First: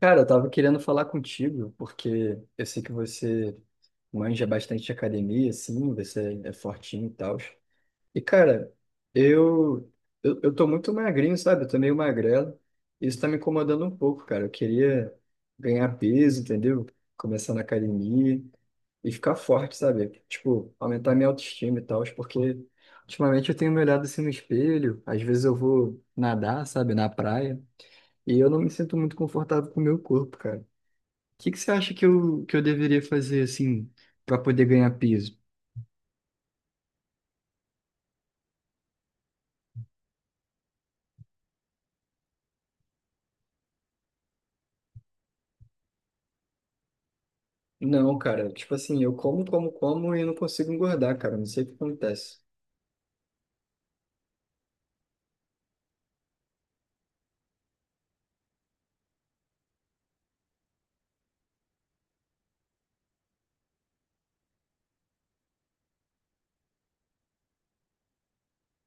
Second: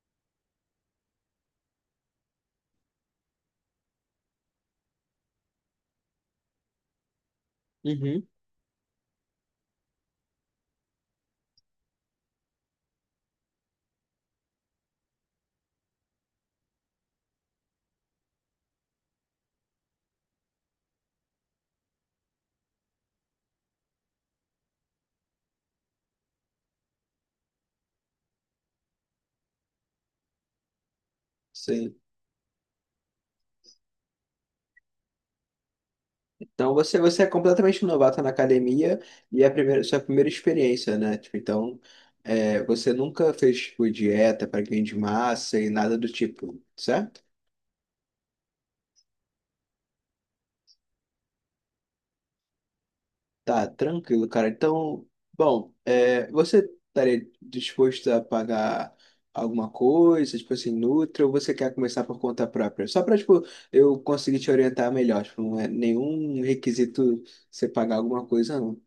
Cara, eu tava querendo falar contigo, porque eu sei que você manja bastante de academia, assim, você é fortinho e tal. E, Uhum. cara, eu, eu tô muito magrinho, sabe? Eu tô meio magrelo. Isso tá me incomodando um pouco, cara. Eu queria ganhar peso, entendeu? Começar na academia e ficar forte, sabe? Tipo, aumentar minha autoestima e tal, porque ultimamente eu tenho me olhado assim no espelho, às vezes eu vou nadar, sabe, na praia, e eu não me sinto muito confortável com o meu corpo, cara. O que que você acha Sim. que eu deveria fazer, assim, para poder ganhar peso? Então você é completamente novato na academia e é sua primeira experiência, né? Tipo, então você nunca fez tipo, dieta para ganho de massa e nada do tipo, certo? Não, cara, tipo assim, eu como, como, como e não consigo engordar, cara, não sei o que acontece. Tá, tranquilo, cara. Então, bom, você estaria disposto a pagar alguma coisa, tipo assim, Nutri, ou você quer começar por conta própria? Só para, tipo, eu conseguir te orientar melhor. Tipo, não é nenhum requisito você pagar alguma coisa, não.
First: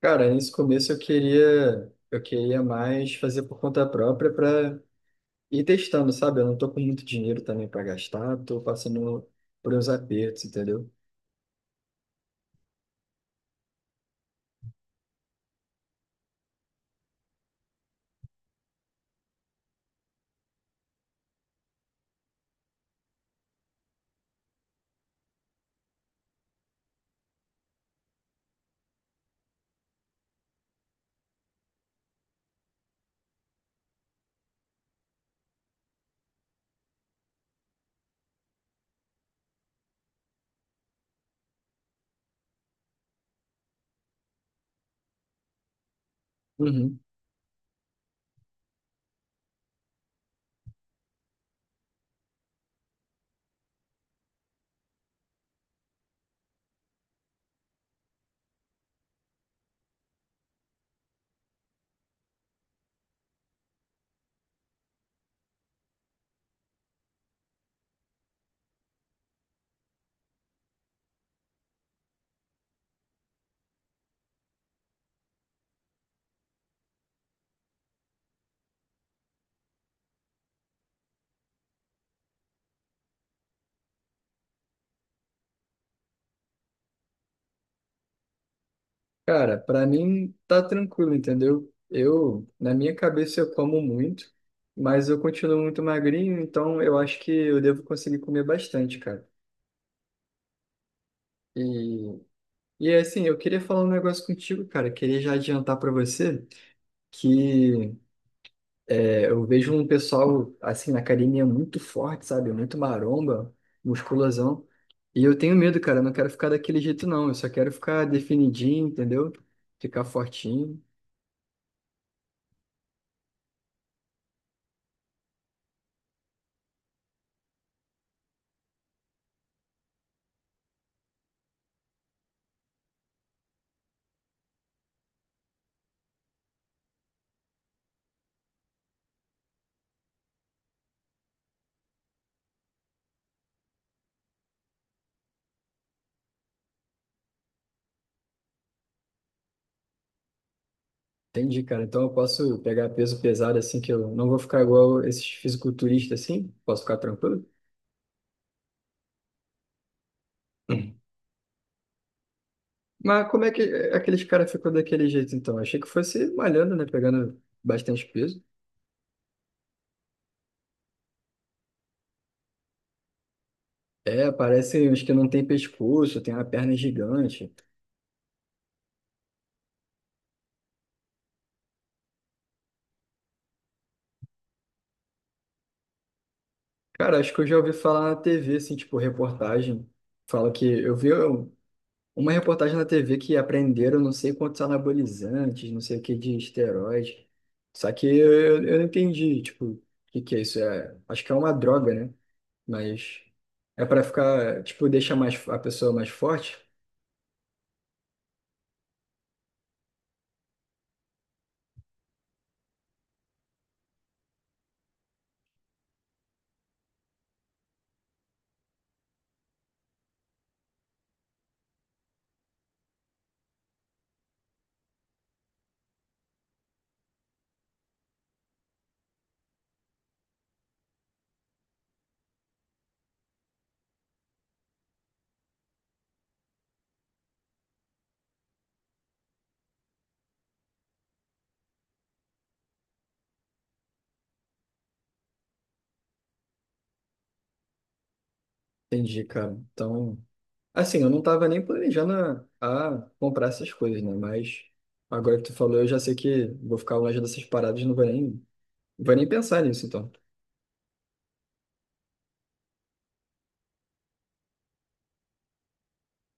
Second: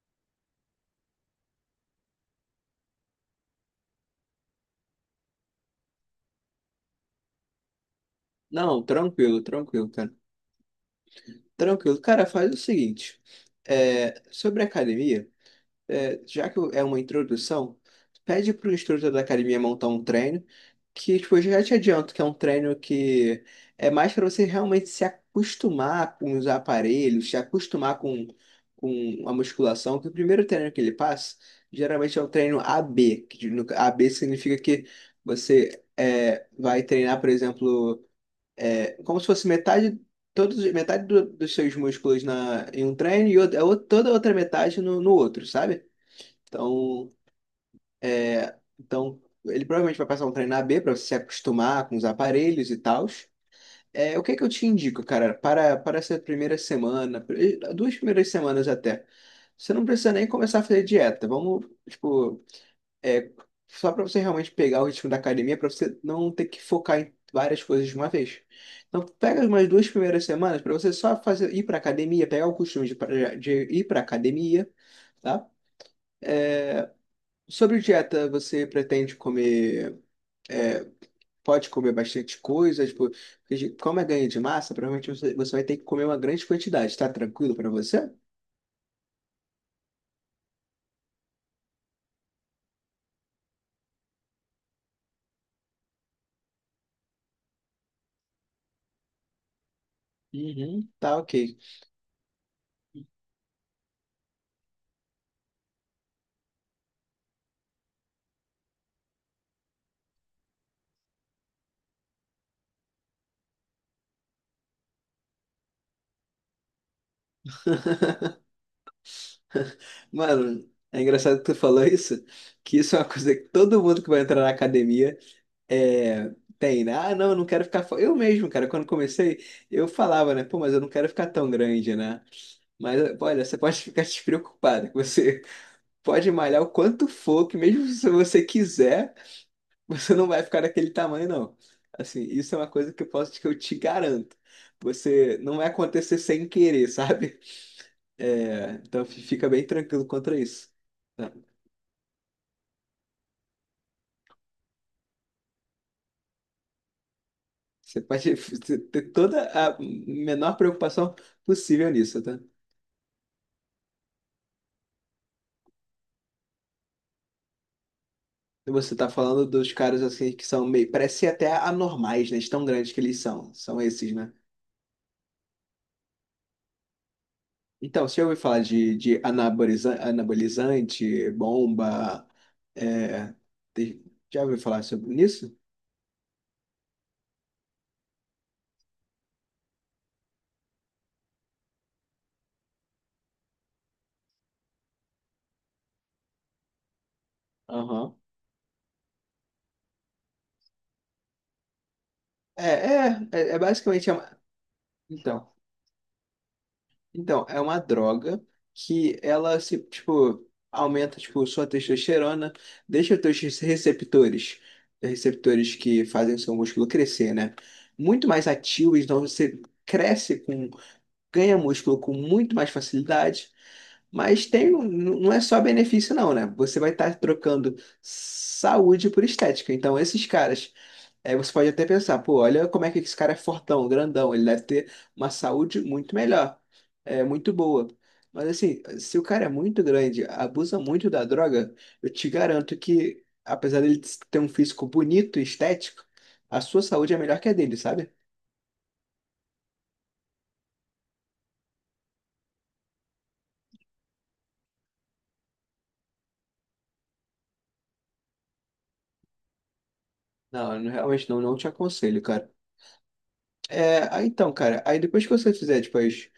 Cara, nesse começo eu queria mais fazer por conta própria para e testando, sabe? Eu não tô com muito dinheiro também para gastar, tô Não, passando tranquilo, por uns tranquilo, cara. apertos, entendeu? Tranquilo. Cara, faz o seguinte, sobre a academia, já que é uma introdução, pede pro instrutor da academia montar um treino, que tipo, eu já te adianto que é um treino que é mais para você realmente se acostumar com os aparelhos, se acostumar com a musculação, que o primeiro treino que ele passa, geralmente é o treino AB, que AB significa que você vai treinar, por exemplo como se fosse metade, todos, metade dos seus músculos em um treino e toda a outra metade no outro, sabe? Uhum. Então, ele provavelmente vai passar um treino AB para você se acostumar com os aparelhos e tals. O que é que eu te indico, cara, para essa primeira semana, duas primeiras semanas até. Você não precisa nem começar a fazer dieta. Vamos, tipo, é só para você realmente pegar o ritmo da academia, para você não ter que focar em várias coisas de uma vez. Então, pega umas duas primeiras semanas para você só fazer ir para academia, pegar o costume de ir para academia, tá? Sobre dieta, você pretende comer, é, pode comer bastante coisa, tipo, porque como é ganho de massa, provavelmente você vai ter que comer uma grande quantidade. Tá tranquilo para você? Cara, para mim tá tranquilo, entendeu? Eu, na minha cabeça, eu como muito, mas eu continuo muito magrinho, então eu acho que eu devo conseguir comer bastante, cara. Uhum, tá ok. E, e assim, eu queria falar um negócio contigo, cara. Queria já adiantar para você que é, eu vejo um pessoal, assim, na academia muito forte, sabe? Muito maromba, musculosão. E eu tenho medo, cara. Eu não quero ficar daquele jeito, não. Eu só quero ficar definidinho, entendeu? Ficar Mano, fortinho. é engraçado que tu falou isso, que isso é uma coisa que todo mundo que vai entrar na academia é, tem, né? Ah, não, eu não quero ficar. Eu mesmo, cara, quando comecei, eu falava, né? Pô, mas eu não quero ficar tão grande, né? Mas olha, você pode ficar despreocupado, que você pode malhar o quanto for, que mesmo se você quiser, você não vai ficar daquele tamanho, não. Assim, isso é uma coisa que eu posso, que eu te garanto. Você não vai acontecer sem querer, sabe? É, então fica bem tranquilo contra isso, tá? Entendi, cara. Então eu posso pegar peso pesado, assim, que eu não vou ficar igual esses fisiculturistas, assim. Posso ficar tranquilo. Você pode ter toda a menor Hum. preocupação possível nisso, tá? Mas como é que é, aqueles caras ficam daquele jeito, então? Achei que fosse malhando, né? Pegando bastante peso. E você tá falando dos caras assim que são meio, parecem até anormais, né? De tão grandes que eles são. São esses, É, né? parece uns que não tem pescoço, tem uma perna gigante. Então, você já ouviu falar de anabolizante, bomba? é, te- já ouviu falar sobre isso? Cara, acho que eu já ouvi falar na TV, assim, tipo, reportagem. Fala que eu vi um- Uma reportagem na TV que apreenderam não sei quantos anabolizantes, não sei o que de esteroide. Só que Aham. eu não entendi, tipo, o que que é isso? É, acho que é uma droga, né? É, Mas é, é, é é para basicamente. Ficar, tipo, deixa mais então, a pessoa mais forte? então, é uma droga que ela se, tipo, aumenta, tipo, sua testosterona, deixa os teus receptores, receptores que fazem o seu músculo crescer, né, muito mais ativos. Então você cresce com, ganha músculo com muito mais facilidade. Mas tem, não é só benefício, não, né? Você vai estar trocando saúde por estética. Então, esses caras, você pode até pensar, pô, olha como é que esse cara é fortão, grandão, ele deve ter uma saúde muito melhor, é muito boa. Mas assim, se o cara é muito grande, abusa muito da droga, eu te garanto que, apesar dele ter um físico bonito e estético, a sua saúde é melhor que a dele, sabe? Entendi, cara. Então, assim, eu não tava nem planejando a comprar essas coisas, né? Mas agora que tu falou, eu já sei que vou ficar longe dessas paradas, não vou nem. Não vai nem pensar nisso, então. Não, eu realmente não, não te aconselho, cara. É, aí então, cara, aí depois que você fizer, depois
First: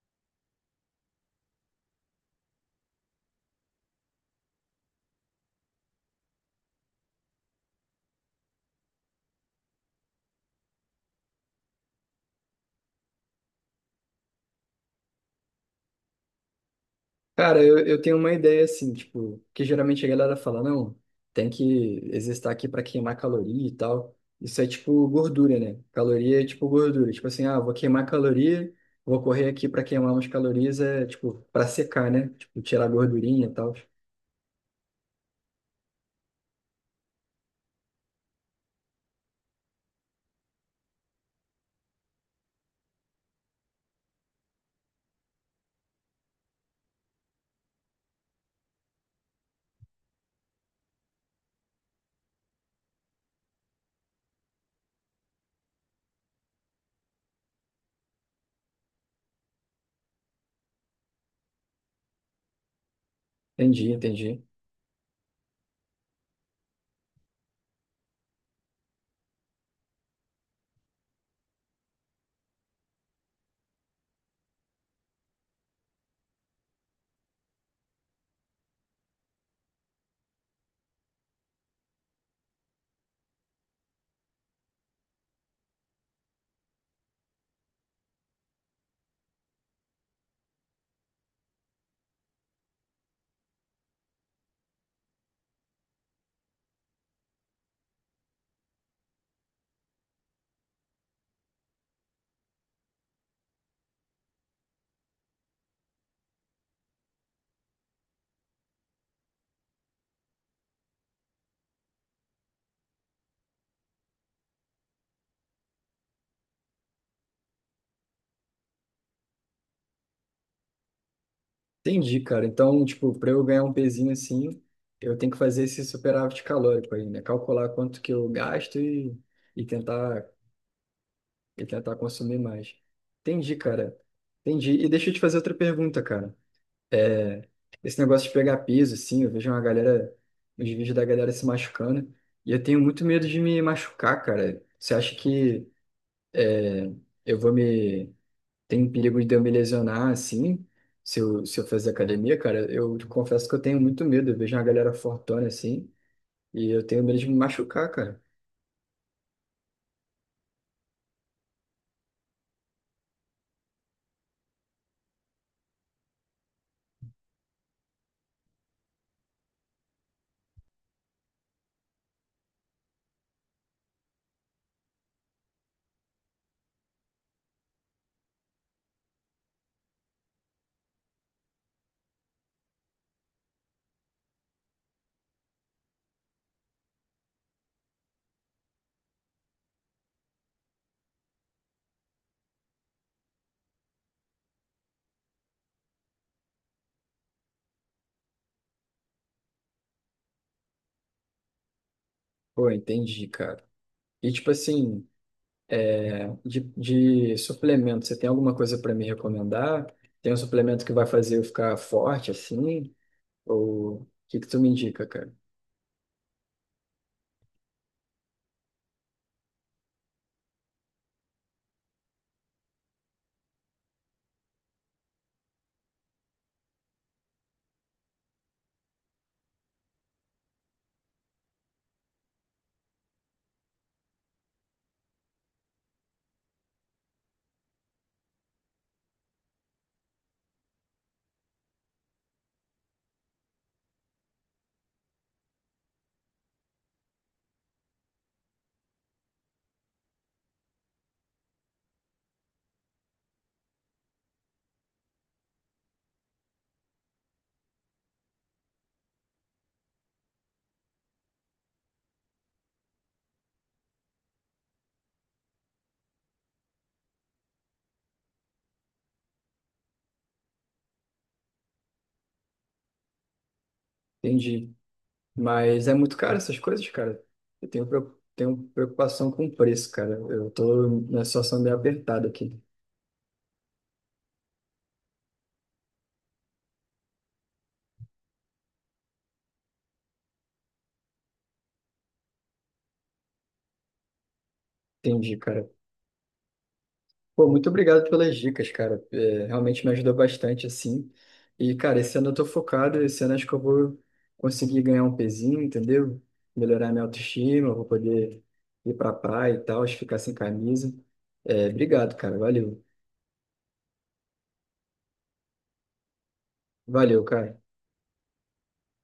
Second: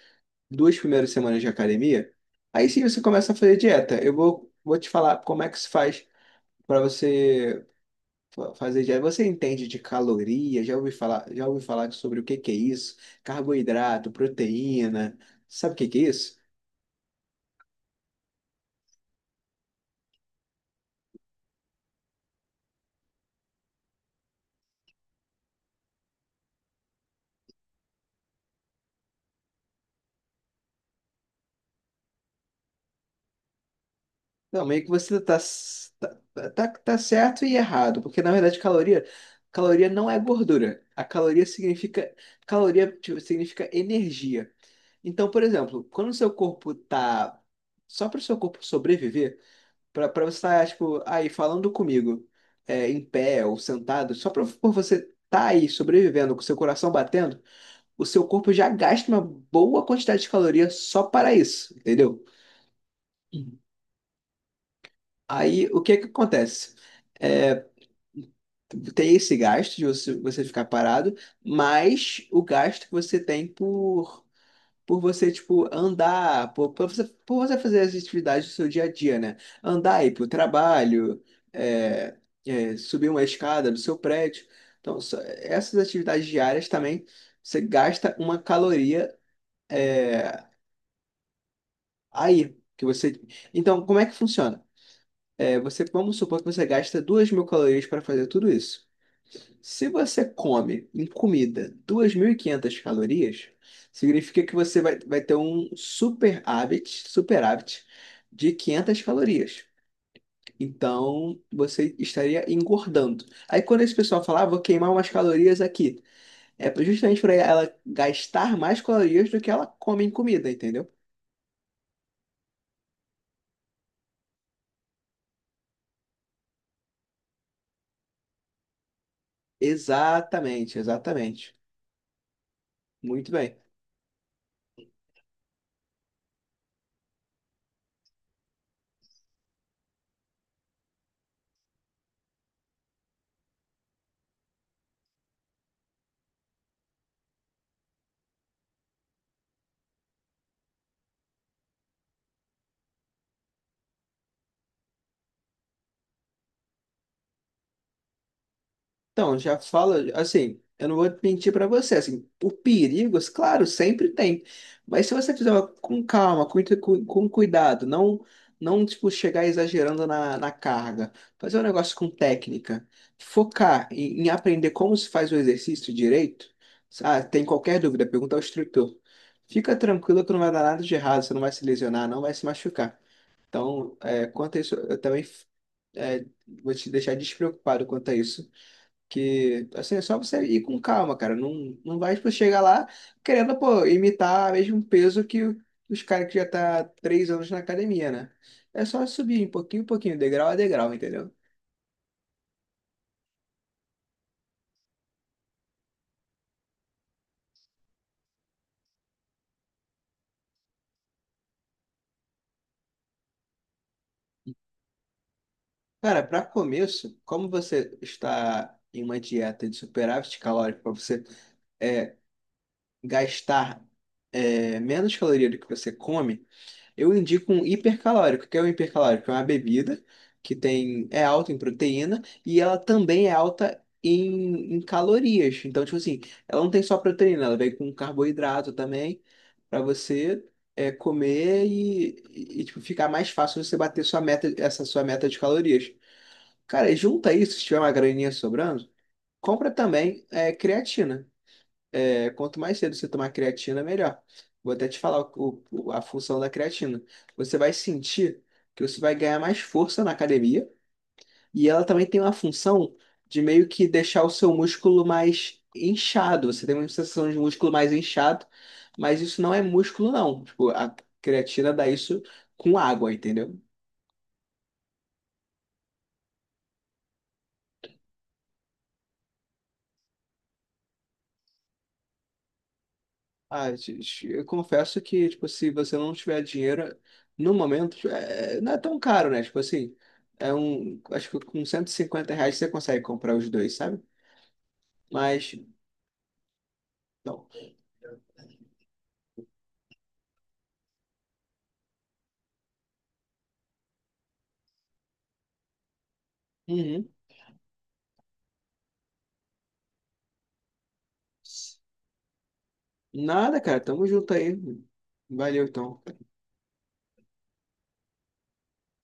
duas primeiras semanas de academia, aí sim você começa a fazer dieta. Eu vou te falar como é que se faz para você fazer dieta. Você entende de caloria? Já ouvi falar sobre o que que é isso? Carboidrato, proteína, sabe o que que é isso? Cara, eu tenho uma ideia assim, tipo, que geralmente a galera fala, não, tem que exercitar aqui para queimar caloria e tal. Isso é tipo gordura, né? Caloria é tipo gordura. Tipo assim, ah, vou queimar caloria, vou correr aqui para queimar umas calorias, é tipo, para secar, né? Tipo, tirar a gordurinha e tal. Não, meio que você tá certo e errado, porque na verdade caloria, caloria não é gordura. A caloria significa, caloria tipo, significa energia. Então, por exemplo, quando o seu corpo tá só para o seu corpo sobreviver, pra, pra você estar, tipo, aí falando comigo, em pé ou sentado, só pra, por você estar aí sobrevivendo, com seu coração batendo, o seu corpo já gasta uma boa quantidade de calorias só para isso, entendeu? Entendi, entendi. Aí, o que que acontece? É, tem esse gasto de você, você ficar parado, mais o gasto que você tem por você, tipo, andar, por você fazer as atividades do seu dia a dia, né? Andar, ir pro trabalho, é, subir uma escada do seu prédio. Então, essas atividades diárias também, você gasta uma caloria aí, que você. Então, como é que funciona? Você, vamos supor que você gasta 2.000 calorias para fazer tudo isso. Se você come em comida 2.500 calorias, significa que você vai ter um superávit, superávit de 500 calorias. Então, você estaria engordando. Aí, quando esse pessoal fala, ah, vou queimar umas calorias aqui, é justamente para ela gastar mais calorias do que ela come em comida, entendeu? Entendi, cara. Então, tipo, para eu ganhar um pezinho assim, eu tenho que fazer esse superávit calórico aí, né? Calcular quanto que eu gasto e, e tentar Exatamente, exatamente. e tentar consumir mais. Muito bem. Entendi, cara. Entendi. E deixa eu te fazer outra pergunta, cara. É, esse negócio de pegar peso, assim, eu vejo uma galera, os vídeos da galera se machucando, e eu tenho muito medo de me machucar, cara. Você acha que é, eu vou me... Tem perigo de eu me lesionar, assim, se eu fazer academia, cara? Eu confesso que eu tenho muito medo. Eu vejo uma galera fortona, assim, e eu tenho medo de me machucar, cara. Então, já fala, assim, eu não vou mentir pra você, assim, o perigos, claro, sempre tem, mas se você fizer com calma, com cuidado, não, não, tipo, chegar exagerando na carga, fazer um negócio com técnica, focar em aprender como se faz o exercício direito, ah, tem qualquer dúvida, pergunta ao instrutor. Fica tranquilo que não vai dar nada de errado, você não vai se lesionar, não vai se machucar. Então, é, quanto a isso, eu também é, vou te deixar despreocupado quanto a isso. Que, assim, é só você ir com calma, cara. Não, não vai, tipo, chegar lá querendo, pô, imitar o mesmo peso que os caras que já tá 3 anos na academia, né? É só subir um pouquinho, degrau a degrau, entendeu? Pô, entendi, cara. E, tipo assim... de suplemento, você tem alguma coisa para me recomendar? Tem um suplemento que vai fazer eu ficar forte assim? Ou o que que tu me indica, cara? Cara, para começo, como você está em uma dieta de superávit calórico, para você é, gastar menos caloria do que você come, eu indico um hipercalórico. O que é um hipercalórico? É uma bebida que tem, é alta em proteína e ela também é alta em calorias. Então, tipo assim, ela não tem só proteína, ela vem com carboidrato também para você comer e, tipo, ficar mais fácil você bater sua meta, essa sua meta de calorias. Cara, e junta isso, se tiver uma graninha sobrando, compra também creatina. É, quanto mais cedo você tomar creatina, melhor. Vou até te falar a função da creatina. Você vai sentir que você vai ganhar mais força na academia e ela também tem uma função de meio que deixar o seu músculo mais inchado. Você tem uma sensação de músculo mais inchado, mas isso não é músculo, não. Tipo, a creatina dá isso com água, entendeu? Entendi. Mas é muito caro essas coisas, cara. Tenho preocupação com o preço, cara. Eu tô na situação meio apertada aqui. Ah, eu confesso que, tipo, se você não tiver dinheiro, no momento, tipo, não é tão caro, né? Tipo assim, é um, acho que com 150 reais você consegue comprar os dois, sabe? Entendi, Mas, cara. não. Pô, muito obrigado pelas dicas, cara. É, realmente me ajudou bastante, assim. E, cara, esse ano eu tô focado, esse ano acho que eu vou conseguir ganhar um pezinho, entendeu? Melhorar minha Uhum. autoestima, eu vou poder ir pra praia e tal, acho que ficar sem camisa. É, obrigado, cara. Valeu. Nada, cara, tamo junto aí. Valeu, então. Valeu, cara.